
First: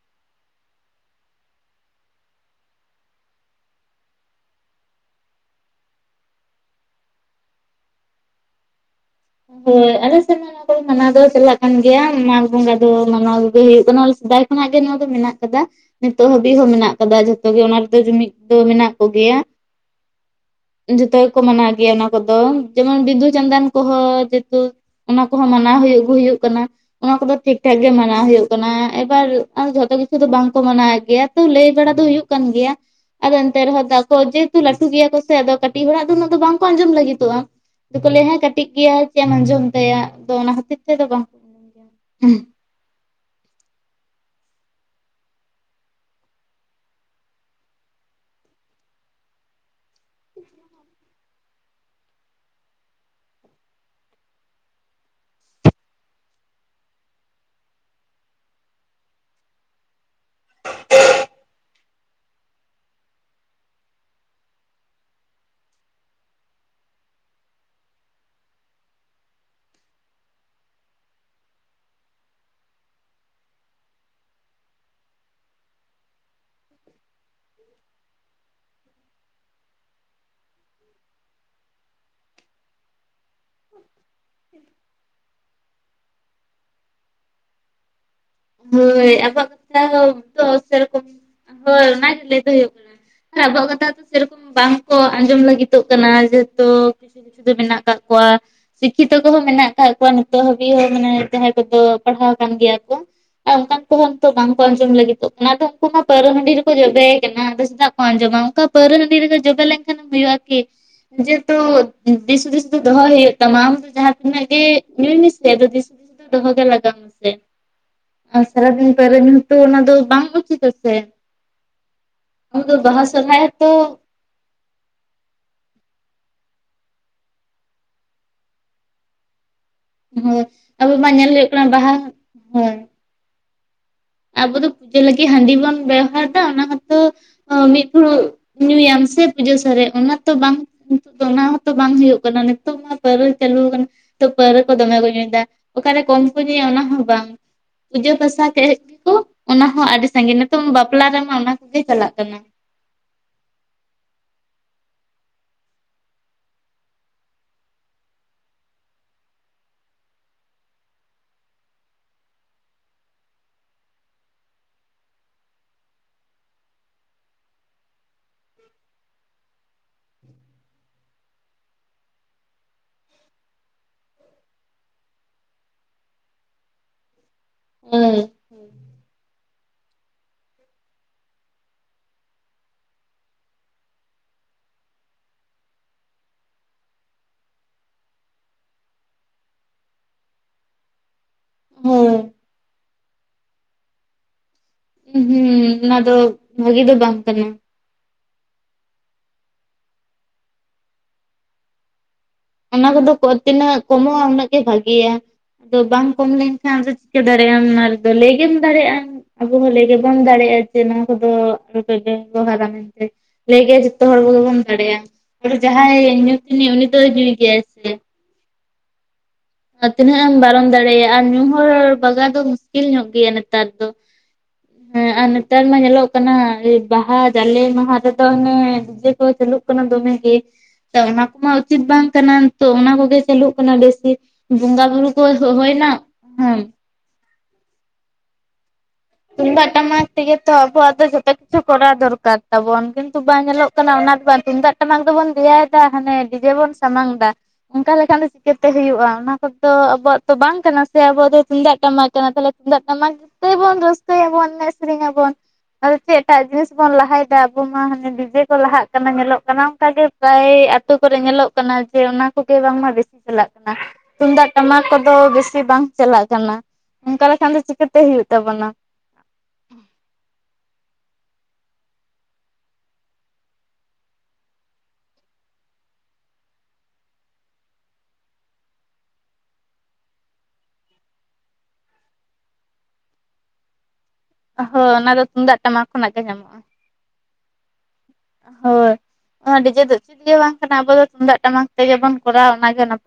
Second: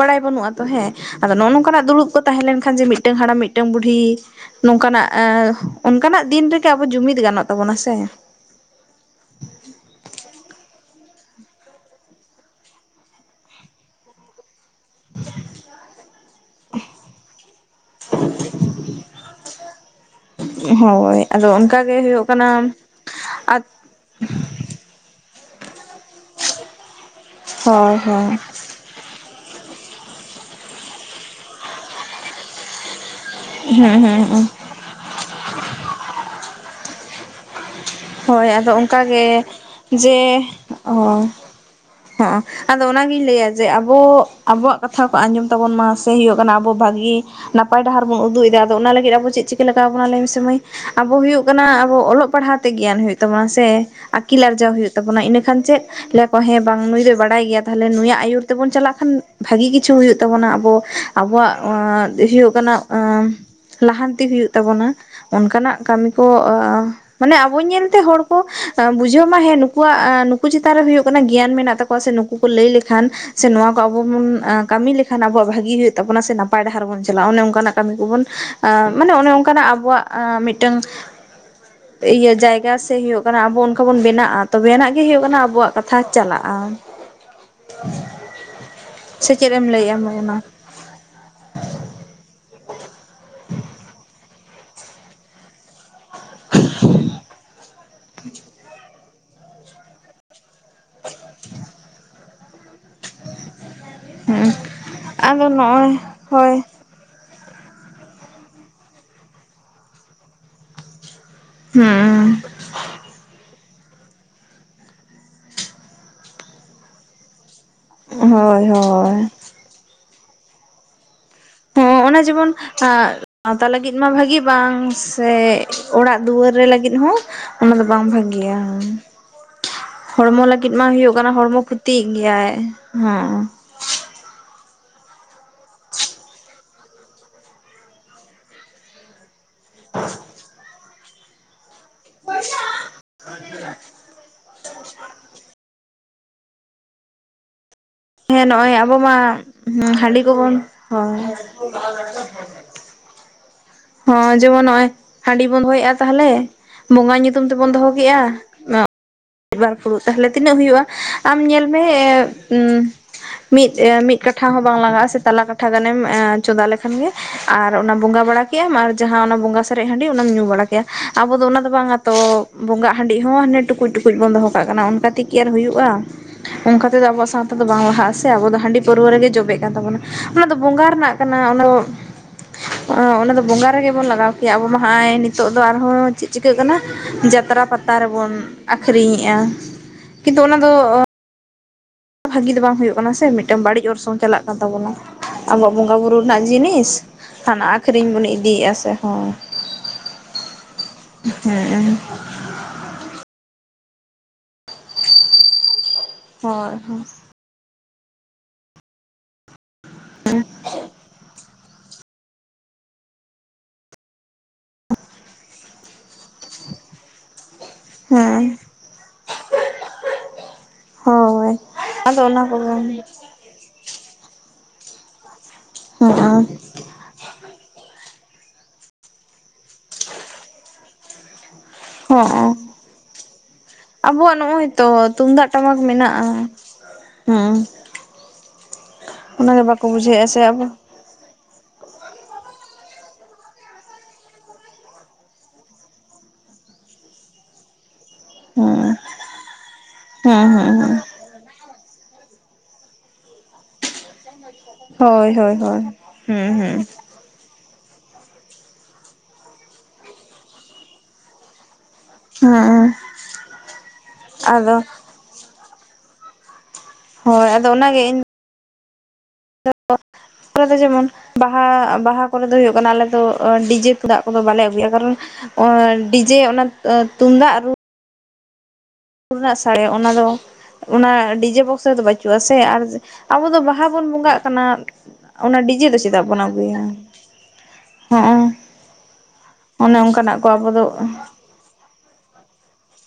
ᱵᱟᱲᱟᱭ ᱵᱟᱹᱱᱩᱜᱼᱟ ᱛᱚ ᱦᱮᱸ ᱟᱫᱚ ᱱᱚᱜᱼᱚ ᱱᱚᱝᱠᱟᱱᱟᱜ ᱫᱩᱲᱩᱵ ᱠᱚ ᱛᱟᱦᱮᱸ ᱞᱮᱱᱠᱷᱟᱱ ᱡᱮ ᱢᱤᱫᱴᱟᱝ ᱦᱟᱲᱟᱢ ᱢᱤᱫ ᱢᱤᱫᱴᱟᱝ ᱵᱩᱰᱦᱤ ᱱᱚᱝᱠᱟᱱᱟᱜ ᱚᱱᱠᱟᱱᱟᱜ ᱫᱤᱱ ᱨᱮᱜᱮ ᱟᱵᱚ ᱡᱩᱢᱤᱫ ᱜᱟᱱᱚᱜ ᱛᱟᱵᱚᱱᱟ ᱥᱮ ᱦᱳᱭ ᱟᱞᱮ ᱥᱮᱱ ᱦᱚ ᱚᱱᱟ ᱫᱚ ᱢᱟᱱᱟᱣ ᱫᱚ ᱪᱟᱞᱟᱜ ᱠᱟᱱ ᱜᱮᱭᱟ ᱢᱟᱜᱽ ᱵᱚᱸᱜᱟ ᱫᱚ ᱢᱟᱱᱟᱣ ᱠᱚᱜᱮ ᱦᱩᱭᱩᱜ ᱠᱟᱱᱟ ᱥᱮᱫᱟᱭ ᱠᱷᱚᱱᱟᱜ ᱜᱮ ᱱᱚᱣᱟ ᱫᱚ ᱢᱮᱱᱟᱜ ᱠᱟᱫᱟ ᱱᱤᱛᱚᱜ ᱦᱟᱹᱵᱤᱡ ᱦᱚᱸ ᱢᱮᱱᱟᱜ ᱠᱟᱫᱟ ᱡᱚᱛᱚ ᱜᱮ ᱚᱱᱟ ᱨᱮᱫᱚ ᱡᱩᱢᱤᱫ ᱫᱚ ᱢᱮᱱᱟᱜ ᱠᱚᱜᱮᱭᱟ ᱡᱚᱛᱚ ᱦᱳᱭ ᱜᱮᱠᱚ ᱟᱫᱚ ᱢᱟᱱᱟᱣ ᱚᱱᱠᱟ ᱜᱮᱭᱟ ᱜᱮ ᱚᱱᱟ ᱦᱩᱭᱩᱜ ᱠᱟᱱᱟ ᱟᱫ ᱡᱮᱛᱩ ᱚᱱᱟ ᱠᱚᱦᱚᱸ ᱢᱟᱱᱟᱣ ᱦᱩᱭᱩᱜ ᱦᱩᱭᱩᱜ ᱠᱟᱱᱟ ᱚᱱᱟ ᱠᱚᱫᱚ ᱴᱷᱤᱠ ᱴᱷᱟᱠ ᱜᱮ ᱦᱳᱭ ᱢᱟᱱᱟᱣ ᱦᱳᱭ ᱦᱩᱭᱩᱜ ᱠᱟᱱᱟ ᱮᱵᱟᱨ ᱟᱨ ᱡᱷᱚᱛᱚ ᱠᱤᱪᱷᱩ ᱫᱚ ᱵᱟᱝᱠᱚ ᱢᱟᱱᱟᱣᱮᱫ ᱜᱮᱭᱟ ᱛᱚ ᱞᱟᱹᱭ ᱵᱟᱲᱟ ᱫᱚ ᱦᱩᱭᱩᱜ ᱠᱟᱱ ᱜᱮᱭᱟ ᱟᱫᱚ ᱮᱱᱛᱮ ᱨᱮᱦᱚᱸ ᱦᱩᱸ ᱛᱟᱛᱚ ᱦᱩᱸ ᱡᱮᱦᱮᱛᱩ ᱞᱟᱹᱴᱩ ᱜᱮᱭᱟ ᱠᱚ ᱥᱮ ᱟᱫᱚ ᱠᱟᱹᱴᱤᱡ ᱦᱚᱲᱟᱜ ᱫᱚ ᱩᱱᱟᱹᱜ ᱫᱚ ᱵᱟᱝᱠᱚ ᱟᱸᱡᱚᱢ ᱞᱟᱹᱜᱤᱫᱚᱜᱼᱟ ᱟᱠᱚ ᱞᱟᱹᱭᱟ ᱦᱳᱭ ᱠᱟᱹᱴᱤᱡ ᱟᱫᱚ ᱜᱮᱭᱟ ᱪᱮᱫ ᱮᱢ ᱚᱱᱠᱟᱜᱮ ᱟᱸᱡᱚᱢ ᱛᱟᱭᱟ ᱟ ᱚᱱᱟ ᱠᱷᱟᱹᱛᱤᱨ ᱛᱮᱫᱚ ᱵᱟᱝ [unintelligible] ᱦᱚᱸᱜ ᱚ ᱟᱫᱚ ᱚᱱᱟᱜᱤᱧ ᱞᱟᱹᱭᱟ ᱡᱮ ᱟᱵᱚ ᱟᱵᱚᱣᱟᱜ ᱠᱟᱛᱷᱟ ᱠᱚ ᱟᱸᱡᱚᱢ ᱛᱟᱵᱚᱱ ᱢᱟ ᱥᱮ ᱦᱩᱭᱩᱜ ᱠᱟᱱᱟ ᱟᱵᱚ ᱵᱷᱟᱹᱜᱤ ᱱᱟᱯᱟᱭ ᱰᱟᱦᱟᱨ ᱵᱚᱱ ᱩᱫᱩᱜ ᱮᱫᱟ ᱟᱫᱚ ᱚᱱᱟ ᱞᱟᱹᱜᱤᱫ ᱟᱵᱚ ᱪᱮᱫ ᱪᱤᱠᱟ ᱞᱟᱜᱟᱣ ᱟᱵᱚᱱᱟ ᱞᱟᱹᱭ ᱢᱮᱥᱮ ᱢᱟᱹᱭ ᱟᱵᱚ ᱦᱩᱭᱩᱜ ᱠᱟᱱᱟ ᱟᱵᱚ ᱚᱞᱚᱜ ᱯᱟᱲᱦᱟᱣ ᱛᱮ ᱜᱮᱭᱟᱱ ᱦᱩᱭᱩᱜ ᱛᱟᱵᱚᱱᱟ ᱥᱮ ᱟᱹᱠᱤᱞ ᱟᱨᱡᱟᱣ ᱦᱩᱭᱩᱜ ᱛᱟᱵᱚᱱᱟ ᱤᱱᱟᱹ ᱠᱷᱟᱱ ᱪᱮᱫ ᱞᱟᱹᱭ ᱟᱠᱚ ᱦᱮ ᱵᱟᱝ ᱱᱩᱭ ᱫᱚᱭ ᱵᱟᱲᱟᱭ ᱜᱮᱭᱟ ᱛᱟᱦᱚᱞᱮ ᱱᱩᱭᱟᱜ ᱟᱹᱭᱩᱨ ᱛᱮᱵᱚᱱ ᱪᱟᱞᱟᱜ ᱠᱷᱟᱱ ᱵᱷᱟᱜᱤ ᱠᱤᱪᱷᱩ ᱦᱩᱭᱩᱜ ᱛᱟᱵᱚᱱᱟ ᱟᱵᱚ ᱟᱵᱚᱣᱟᱜ ᱦᱩᱭᱩᱜ ᱠᱟᱱᱟ ᱮ ᱞᱟᱦᱟᱱᱛᱤ ᱦᱩᱭᱩᱜ ᱛᱟᱵᱚᱱᱟ ᱚᱱᱠᱟᱱᱟᱜ ᱠᱟᱹᱢᱤ ᱠᱚ ᱢᱟᱱᱮ ᱟᱵᱚ ᱧᱮᱞᱛᱮ ᱦᱚᱲ ᱠᱚ ᱵᱩᱡᱷᱟᱹᱣ ᱢᱟ ᱦᱮᱸ ᱱᱩᱠᱩᱣᱟᱜ ᱱᱩᱠᱩ ᱪᱮᱛᱟᱱ ᱨᱮ ᱦᱩᱭᱩᱜ ᱠᱟᱱᱟ ᱜᱮᱭᱟᱱ ᱢᱮᱱᱟᱜ ᱛᱟᱠᱚᱣᱟ ᱥᱮ ᱱᱩᱠᱩ ᱠᱚ ᱞᱟᱹᱭ ᱞᱮᱠᱷᱟᱱ ᱥᱮ ᱱᱚᱣᱟ ᱠᱚ ᱟᱵᱚ ᱵᱚᱱ ᱠᱟᱹᱢᱤ ᱞᱮᱠᱷᱟᱱ ᱟᱵᱚᱣᱟᱜ ᱵᱷᱟᱜᱤ ᱦᱩᱭᱩᱜ ᱛᱟᱵᱚᱱᱟ ᱥᱮ ᱱᱟᱯ ᱯᱟᱭ ᱰᱟᱦᱟᱨ ᱵᱚᱱ ᱪᱟᱞᱟᱜᱼᱟ ᱚᱱᱮ ᱚᱱᱠᱟᱱᱟᱜ ᱠᱟᱹᱢᱤ ᱠᱚᱵᱚᱱ ᱢᱟᱱᱮ ᱚᱱᱮ ᱚᱱᱠᱟᱱᱟᱜ ᱟᱵᱚᱣᱟᱜ ᱢᱤᱫᱴᱟᱝ ᱤᱭᱟᱹ ᱡᱟᱭᱜᱟ ᱥᱮ ᱦᱩᱭᱩᱜ ᱠᱟᱱᱟ ᱟᱵᱚ ᱚᱱᱠᱟ ᱵᱚᱱ ᱵᱮᱱᱟᱜᱼᱟ ᱛᱚᱵᱮ ᱱᱟᱜ ᱜᱮ ᱦᱩᱭᱩᱜ ᱠᱟᱱᱟ ᱟᱵᱚᱣᱟᱜ ᱠᱟᱛᱷᱟ ᱠᱟᱛᱷᱟ ᱪᱟᱞᱟᱜᱼᱟ ᱦᱳᱭ ᱥᱮ ᱟᱵᱚᱣᱟᱜ ᱪᱮᱫ ᱮᱢ ᱠᱟᱛᱷᱟ ᱞᱟᱹᱭᱮᱜᱼᱟ ᱢᱚᱱᱟ ᱦᱚᱸ ᱥᱮᱨᱚᱠᱚᱢ ᱦᱳᱭ ᱚᱱᱟᱜ ᱞᱟᱹᱭ ᱫᱚ ᱦᱩᱭᱩᱜ ᱠᱟᱱᱟ ᱟᱵᱚᱣᱟᱜ ᱠᱟᱛᱷᱟ ᱛᱚ ᱥᱮᱨᱚᱠᱚᱢ ᱵᱟᱝᱠᱚ ᱟᱸᱡᱚᱢ ᱞᱟᱹᱜᱤᱫᱚᱜ ᱠᱟᱱᱟ ᱡᱮᱦᱮᱛᱩ ᱠᱤᱪᱷᱩ ᱠᱤᱪᱷᱩ ᱫᱚ ᱢᱮᱱᱟᱜ ᱠᱟᱜ ᱠᱚᱣᱟ ᱥᱤᱠᱠᱷᱤᱛᱚ ᱠᱚᱦᱚᱸ ᱢᱮᱱᱟᱜ ᱟᱠᱟᱫ ᱠᱚᱣᱟ ᱱᱤᱛᱚᱜ ᱦᱟᱹᱵᱤᱡ ᱦᱚᱸ ᱢᱟᱱᱮ ᱡᱟᱦᱟᱸᱭ ᱠᱚᱫᱚ ᱯᱟᱲᱦᱟᱣ ᱟᱠᱟᱱ ᱜᱮᱭᱟ ᱠᱚ ᱟᱨ ᱚᱱᱠᱟᱱ ᱩᱱᱠᱩ ᱛᱚ ᱦᱩᱸ ᱵᱟᱝᱠᱚ ᱟᱸᱡᱚᱢ ᱞᱟᱹᱜᱤᱫᱚᱜ ᱟᱫᱚ ᱚᱱᱟ ᱫᱚ ᱩᱱᱠᱩ ᱱᱚᱜᱼᱚᱭ ᱢᱟ ᱯᱟᱹᱨ ᱦᱟᱺᱰᱤ ᱦᱳᱭ ᱨᱮᱠᱚ ᱡᱚᱵᱮ ᱫᱚ ᱪᱮᱫᱟᱜ ᱠᱚ ᱟᱸᱡᱚᱢᱟ ᱚᱱᱠᱟ ᱯᱟᱹᱣᱨᱟᱹᱺᱰᱤ ᱨᱮᱜᱮ ᱡᱚᱵᱮ ᱞᱮᱱᱠᱷᱟᱱ ᱦᱩᱭᱩᱜᱼᱟ ᱠᱤ ᱡᱮᱦᱩᱛᱩ ᱦᱩᱸ ᱫᱤᱥ ᱦᱩᱫᱤᱥ ᱫᱚ ᱫᱚᱦᱚᱭ ᱦᱩᱭᱩᱜ ᱛᱟᱢᱟ ᱡᱟᱦᱟᱸ ᱛᱤᱱᱟᱹᱜ ᱜᱮ ᱧᱩᱭ ᱢᱮᱥᱮ ᱟᱫ ᱫᱤᱥ ᱦᱩᱫᱤᱥ ᱫᱚ ᱫᱚᱦᱚᱜᱮ ᱞᱟᱜᱟᱣ ᱢᱮᱥᱮ ᱟᱨ ᱦᱳᱭ ᱥᱟᱨᱟᱫᱤᱱ ᱦᱳᱭ ᱯᱟᱣᱨᱟᱹ ᱦᱚᱛᱚ ᱚᱱᱟ ᱫᱚ ᱵᱟᱝ ᱩᱪᱤᱛ-ᱟ ᱥᱮ ᱦᱮ ᱱᱚᱜ ᱡᱮᱢᱚᱱ ᱟᱵᱚ ᱫᱚ ᱵᱟᱦᱟ ᱥᱚᱨᱦᱟᱭ ᱥᱟᱶᱛᱟ ᱦᱚᱸᱛᱚ ᱞᱟᱹᱜᱤᱫ ᱢᱟ ᱵᱷᱟᱜᱤ ᱵᱟᱝ ᱥᱮ ᱚᱲᱟᱜ ᱫᱩᱣᱟᱹᱨ ᱨᱮ ᱞᱟᱹᱜᱤᱫ ᱦᱚᱸ ᱚᱱᱟ ᱫᱚ ᱵᱟᱝ ᱵᱷᱟᱜᱮᱭᱟ ᱦᱚᱲᱢᱚ ᱦᱳᱭ ᱞᱟᱹᱜᱤᱫ ᱢᱟ ᱟᱵᱚ ᱦᱩᱭᱩᱜ ᱧᱮᱞ ᱠᱟᱱᱟ ᱦᱚᱲᱢᱚ ᱵᱟᱦᱟ ᱠᱷᱚᱛᱤᱜ ᱜᱮᱭᱟᱭ ᱦᱳᱭ ᱦᱮ ᱟᱵᱚ ᱫᱚ ᱯᱩᱡᱟᱹ ᱞᱟᱹᱜᱤᱫ ᱦᱟᱺᱰᱤ ᱵᱩᱱ ᱵᱮᱣᱦᱟᱨᱮᱫᱟ ᱚᱱᱟ ᱦᱚ ᱛᱚ ᱢᱤᱫ ᱯᱷᱩᱲᱩᱜ ᱧᱩᱭᱟᱢ ᱥᱮ ᱯᱩᱡᱟᱹ ᱥᱟᱨᱮᱡ ᱚᱱᱟ ᱛᱚ ᱵᱟᱝ ᱱᱤᱛᱚᱜ ᱫᱚ ᱚᱱᱟ ᱦᱚᱸᱛᱚ ᱵᱟᱝ ᱦᱩᱭᱩᱜ ᱠᱟᱱᱟ ᱱᱤᱛᱚᱜ ᱢᱟ ᱯᱟᱹᱣᱨᱟᱹ ᱪᱟᱹᱞᱩ ᱠᱟᱱᱟ ᱛᱚ ᱯᱟᱹᱣᱨᱟᱹ ᱠᱚ ᱫᱚᱢᱮ ᱠᱚ ᱧᱩᱭᱫᱟ ᱚᱠᱟᱨᱮ ᱠᱚᱢ ᱠᱚ ᱧᱩᱭᱟ ᱚᱱᱟ ᱦᱚᱸ ᱵᱟᱝ ᱯᱩᱡᱟᱹ ᱯᱟᱥᱟ ᱦᱮᱸ ᱱᱚᱜᱼᱚᱭ ᱟᱵᱚ ᱢᱟ ᱚᱱᱟ ᱦᱚᱸ ᱟᱹᱰᱤ ᱦᱟᱺᱰᱤ ᱥᱟᱺᱜᱤᱧ ᱠᱚᱵᱚᱱ ᱱᱤᱛᱚᱝ ᱵᱟᱯᱞᱟ ᱦᱳᱭ ᱨᱮᱢᱟ ᱚᱱᱟ ᱠᱚᱜᱮ ᱪᱟᱞᱟᱜ ᱠᱟᱱᱟ ᱦᱚᱸ ᱡᱮᱢᱚᱱ ᱱᱚᱜᱚᱭ ᱦᱟᱺᱰᱤ ᱵᱚᱱ ᱫᱚᱦᱚᱭᱮᱫᱼᱟ ᱛᱟᱦᱞᱮ ᱵᱚᱸᱜᱟ ᱧᱩᱛᱩᱢ ᱛᱮᱵᱚᱱ ᱫᱚᱦᱚ ᱠᱮ-ᱟ ᱢᱤᱫᱵᱟᱨ ᱯᱷᱩᱲᱩᱜ ᱛᱟᱦᱚᱞᱮ ᱛᱤᱱᱟᱹᱜ ᱦᱩᱭᱩᱜᱼᱟ ᱟᱢ ᱧᱮᱞ ᱢᱮ ᱢᱤᱫ ᱢᱤᱫ ᱠᱟᱴᱷᱟ ᱦᱚᱸ ᱵᱟᱝ ᱞᱟᱜᱟᱜᱼᱟ ᱥᱮ ᱛᱟᱞᱟ ᱠᱟᱴᱷᱟ ᱜᱟᱱᱮᱢ ᱪᱚᱸᱫᱟ ᱞᱮᱠᱷᱟᱱ ᱜᱮ ᱟᱨ ᱚᱱᱟ ᱵᱚᱸᱜᱟ ᱵᱟᱲᱟ ᱠᱮᱟᱢ ᱟᱨ ᱡᱟᱦᱟᱸ ᱚᱱᱟ ᱵᱚᱸᱜᱟ ᱥᱟᱨᱮᱡ ᱦᱟᱺᱰᱤ ᱚᱱᱟᱢ ᱧᱩ ᱵᱟᱲᱟ ᱠᱮᱭᱟ ᱟᱵᱚ ᱫᱚ ᱚᱱᱟ ᱫᱚ ᱵᱟᱝᱟ ᱛᱚ ᱵᱚᱸᱜᱟ ᱦᱟᱺᱰᱤ ᱦᱚᱸ ᱦᱟᱱᱮ ᱴᱩᱠᱩᱡ ᱴᱩᱠᱩᱡ ᱵᱚᱱ ᱫᱚᱦᱚ ᱠᱟᱜ ᱠᱟᱱᱟ ᱚᱱᱠᱟ ᱛᱮᱜᱮ ᱟᱨ ᱦᱩᱭᱩᱜᱼᱟ ᱚᱱᱠᱟ ᱛᱮᱫᱚ ᱟᱵᱚᱣᱟᱜ ᱥᱟᱶ ᱫᱚ ᱵᱟᱝ ᱞᱟᱦᱟᱜ ᱦᱳᱭ ᱟᱥᱮ ᱟᱵᱚ ᱫᱚ ᱦᱟᱺᱰᱤ ᱯᱟᱹᱨᱟᱹᱣᱨᱟᱹ ᱨᱮᱜᱮ ᱡᱚᱵᱮᱜ ᱠᱟᱱ ᱛᱟᱵᱚᱱᱟ ᱚᱱᱟᱫᱚ ᱵᱚᱸᱜᱟ ᱨᱮᱱᱟᱜ ᱠᱟᱱᱟ ᱚᱱᱟ ᱚᱱᱟᱫᱚ ᱵᱚᱸᱜᱟ ᱨᱮᱜᱮ ᱵᱚᱱ ᱞᱟᱜᱟᱣ ᱠᱮᱭᱟ ᱟᱵᱚ ᱢᱟ ᱦᱜᱭ ᱱᱤᱛᱚᱜ ᱫᱚ ᱟᱨᱦᱚᱸ ᱪᱮᱫ ᱪᱤᱠᱟᱹᱜ ᱠᱟᱱᱟ ᱡᱟᱛᱨᱟ ᱯᱟᱛᱟ ᱨᱮᱵᱚᱱ ᱟᱠᱷᱨᱤᱧᱮᱫᱼᱟ ᱠᱤᱱᱛᱩ ᱚᱱᱟ ᱫᱚ ᱦᱳᱭ ᱵᱷᱟᱜᱤ ᱫᱚ ᱵᱟᱝ ᱦᱩᱭᱩᱜ ᱠᱟᱱᱟ ᱥᱮ ᱢᱤᱫᱴᱟᱝ ᱵᱟᱹᱲᱤᱡ ᱚᱨᱥᱚᱝ ᱪᱟᱞᱟᱜ ᱠᱟᱱᱟ ᱛᱟᱵᱚᱱᱟ ᱦᱩᱸ ᱟᱵᱚᱣᱟᱜ ᱵᱚᱸᱜᱟ ᱚᱱᱟ ᱫᱚ ᱵᱩᱨᱩ ᱨᱮᱱᱟᱜ ᱵᱷᱟᱜᱤ ᱡᱤᱱᱤᱥ ᱫᱚ ᱵᱟᱝ ᱠᱟᱱᱟ ᱦᱟᱱᱟ ᱟᱹᱷᱨᱤᱧ ᱵᱚᱱ ᱫᱟ ᱟᱥᱮ [unintelligible] ᱦᱮᱸ ᱚᱱᱟ ᱠᱚᱫᱚ ᱛᱤᱱᱟᱹᱜ ᱠᱚᱢᱚᱜᱼᱟ ᱩᱱᱟᱹᱜ ᱜᱮ ᱵᱷᱟᱜᱮᱭᱟ ᱟᱫᱚ ᱵᱟᱢ ᱠᱚᱢ ᱦᱳᱭ ᱞᱮᱱᱠᱷᱟᱱ ᱟᱫᱚ ᱦᱳᱭ ᱪᱤᱠᱟᱹ ᱫᱟᱲᱮᱭᱼᱟᱢ ᱢᱟ ᱞᱮ ᱟ ᱞᱟᱹᱭ ᱜᱮᱢ ᱫᱟᱲᱮᱭᱟᱜᱼᱟ ᱟᱵᱚ ᱦᱚᱸ ᱞᱟᱹᱭ ᱜᱮᱵᱚᱱ ᱫᱟᱲᱮᱭᱟᱜᱼᱟ ᱡᱮ ᱱᱚᱣᱟ ᱠᱚᱫᱚ ᱟᱞᱚᱯᱮ ᱵᱮᱵᱚᱦᱟᱨᱟ ᱢᱮᱱ ᱛᱮ ᱞᱟᱹᱭ ᱜᱮᱭᱟ ᱡᱚᱛᱚ ᱦᱚᱲ ᱠᱚᱜ ᱵᱚᱱ ᱫᱟᱲᱮᱭᱟᱜᱼᱟ ᱡᱟᱦᱟᱸᱭ ᱧᱩᱛᱤᱱᱤᱡ ᱩᱱᱤ ᱫᱚᱭ ᱧᱩᱭ ᱜᱮᱭᱟᱭ ᱥᱮ ᱦᱮᱸ ᱛᱤᱱᱟᱹᱜ ᱮᱢ ᱵᱟᱨᱚᱱ ᱫᱟᱲᱮᱭᱟᱜᱼᱟ ᱟᱨ ᱧᱩ ᱦᱳᱭ ᱦᱚᱲ ᱟᱫᱚ ᱵᱟᱜᱟ ᱫᱚ ᱚᱱᱟ ᱠᱚᱜᱮ ᱢᱩᱥᱠᱤᱞ ᱧᱚᱜ ᱜᱮᱭᱟ ᱱᱮᱛᱟᱨ ᱫᱚ ᱦᱮᱸ ᱟᱨ ᱱᱮᱛᱟᱨ ᱢᱟ ᱧᱮᱞᱚᱜ ᱠᱟᱱᱟ ᱦᱚᱸ ᱵᱟᱦᱟ ᱡᱟᱞᱮ ᱢᱟᱦᱟ ᱨᱮᱫᱚ ᱚᱱᱮ ᱰᱤᱡᱮ ᱠᱚ ᱪᱟᱹᱞᱩᱜ ᱠᱟᱱᱟ ᱫᱚᱢᱮ ᱜᱮ ᱛᱚ ᱚᱱᱟ ᱠᱚᱢᱟ ᱩᱪᱤᱛ ᱵᱟᱝ ᱠᱟᱱᱟ ᱦᱚᱸ ᱛᱚ ᱚᱱᱟ ᱠᱚᱜᱮ ᱪᱟᱹᱞᱩᱜ ᱠᱟᱱᱟ ᱵᱮᱥᱤ ᱟᱵᱚᱣᱟᱜ ᱱᱚᱜᱼᱚᱭ ᱵᱚᱸᱜᱟ ᱛᱚ ᱵᱩᱨᱩ ᱠᱚ ᱛᱩᱢᱫᱟᱜ ᱴᱟᱢᱟᱠ ᱦᱩᱭᱱᱟ ᱢᱮᱱᱟᱜᱼᱟ ᱦᱮᱸ ᱦᱮᱸ ᱚᱱᱟᱜᱮ ᱛᱩᱢᱫᱟᱜ ᱵᱟᱠᱚ ᱴᱟᱢᱟᱠ ᱵᱩᱡᱷᱟᱹᱣᱮᱜᱼᱟ ᱛᱮᱜᱮ ᱥᱮ ᱛᱚ ᱟᱵᱚ ᱟᱫᱚ ᱡᱚᱛ ᱠᱤᱪᱷᱩ ᱠᱚᱨᱟᱣ ᱫᱚᱨᱠᱟᱨ ᱛᱟᱵᱚᱱ ᱠᱤᱱᱛᱩ ᱵᱟᱝ ᱧᱮᱞᱚᱜ ᱠᱟᱱᱟ ᱚᱱᱟ ᱫᱚ ᱵᱟᱝ ᱛᱩᱢᱫᱟᱜ ᱴᱟᱢᱟᱠ ᱫᱚᱵᱚᱱ ᱫᱮᱭᱟᱭᱮᱫᱟ ᱦᱟᱱᱮ ᱰᱤᱡᱮ ᱵᱚᱱ ᱥᱟᱢᱟᱝ ᱫᱟ ᱚᱱᱠᱟ ᱞᱮᱠᱷᱟᱱ ᱫᱚ ᱪᱤᱠᱟᱹᱛᱮ ᱦᱮᱸ ᱦᱩᱭᱩᱜᱼᱟ ᱚᱱᱟ ᱠᱚ ᱛᱚ ᱟᱵᱚᱣᱟᱜ ᱛᱚ ᱦᱮᱸ ᱵᱟᱝ ᱦᱮᱸ ᱠᱟᱱᱟ ᱦᱮᱸ ᱥᱮ ᱟᱵᱚ ᱫᱚ ᱛᱩᱫᱟᱜ ᱴᱟᱢᱟᱠ ᱠᱟᱱᱟ ᱛᱟᱦᱚᱞᱮ ᱛᱩᱢᱫᱟᱜ ᱴᱟᱢᱟᱠ ᱛᱮᱵᱚᱱ ᱨᱟᱹᱥᱠᱟᱹ ᱨᱥᱟᱹ ᱟᱵᱚᱱ ᱮᱱᱮᱡ ᱥᱮᱨᱮᱧᱟᱵᱚᱱ ᱦᱳᱭ ᱦᱳᱭ ᱦᱳᱭ ᱟᱫᱚ ᱪᱮᱫ ᱮᱴᱟᱜ ᱦᱩᱸ ᱦᱩᱸ ᱡᱤᱱᱤᱥ ᱵᱚᱱ ᱞᱟᱦᱟᱭᱮᱫᱟ ᱟᱵᱚ ᱢᱟ ᱦᱟᱱᱮ ᱰᱤᱡᱮ ᱠᱚ ᱞᱟᱦᱟᱜ ᱠᱟᱱᱟ ᱧᱮᱞᱚᱜ ᱠᱟᱱᱟ ᱚᱱᱠᱟ ᱜᱮ ᱯᱨᱟᱭ ᱟᱛᱳ ᱠᱚᱨᱮ ᱧᱮᱞᱚᱜ ᱠᱟᱱᱟ ᱡᱮ ᱚᱱᱟ ᱠᱚᱜᱮ ᱵᱟᱝᱢᱟ ᱦᱮᱸ ᱵᱤᱥᱤ ᱪᱟᱞᱟᱜ ᱠᱟᱱᱟ ᱛᱩᱢᱫᱟᱜ ᱟᱫᱚ ᱴᱟᱢᱟᱠ ᱠᱚᱫᱚ ᱵᱤᱥᱤ ᱵᱟᱝ ᱪᱟᱞᱟᱜ ᱠᱟᱱᱟ ᱚᱱᱠᱟ ᱦᱳᱭ ᱞᱮᱠᱷᱟᱱ ᱫᱚ ᱟᱫᱚ ᱪᱤᱠᱟᱹᱛᱮ ᱚᱱᱟᱜᱮ ᱤᱧ ᱦᱩᱭᱩᱜ ᱛᱟᱵᱚᱱᱟ ᱟ ᱫᱚ ᱡᱮᱢᱚᱱ ᱵᱟᱦᱟ ᱵᱟᱦᱟ ᱠᱚᱨᱮ ᱫᱚ ᱦᱩᱭᱩᱜ ᱠᱟᱱᱟ ᱟᱞᱮ ᱫᱚ ᱰᱤᱡᱮ ᱠᱚ ᱫᱟᱜ ᱠᱚᱫᱚ ᱵᱟᱞᱮ ᱟᱹᱜᱩᱭᱟ ᱠᱟᱨᱚᱱ ᱰᱤᱡᱮ ᱚᱱᱟ ᱛᱩᱢᱫᱟᱜ ᱨᱩ ᱨᱮᱱᱟᱜ ᱥᱟᱲᱮ ᱚᱱᱟ ᱫᱚ ᱚᱱᱟ ᱰᱤᱡᱮ ᱵᱚᱠᱥ ᱨᱮᱫᱚ ᱵᱟᱹᱪᱩᱜ ᱟ ᱥᱮ ᱟᱨ ᱟᱵᱚ ᱫᱚ ᱵᱟᱦᱟ ᱵᱚᱱ ᱵᱚᱸᱜᱟᱜ ᱠᱟᱱᱟ ᱦᱳᱭ ᱫᱚ ᱚᱱᱟ ᱛᱩᱢᱫᱟᱜ ᱴᱟᱢᱟᱠ ᱰᱤᱡᱮ ᱫᱚ ᱠᱷᱚᱱᱟᱜ ᱜᱮ ᱪᱮᱫᱟᱜ ᱵᱚᱱ ᱧᱟᱢᱚᱜᱼᱟ ᱟᱹᱜᱩᱭᱟ ᱦᱚᱸᱜᱼᱚ ᱦᱳᱭ ᱚᱱᱟ ᱰᱤᱡᱮ ᱫᱚ ᱚᱱᱮ ᱪᱮᱫ ᱜᱮ ᱚᱱᱠᱟᱱᱟᱜ ᱠᱚ ᱵᱟᱝ ᱠᱟᱱᱟ ᱟᱵᱚ ᱫᱚ ᱛᱩᱢᱫᱟᱜ ᱴᱟᱢᱟᱠ ᱛᱮᱜᱮᱵᱚᱱ ᱠᱚᱨᱟᱣᱟ ᱚᱱᱟᱜᱮ ᱱᱟᱯᱟᱭ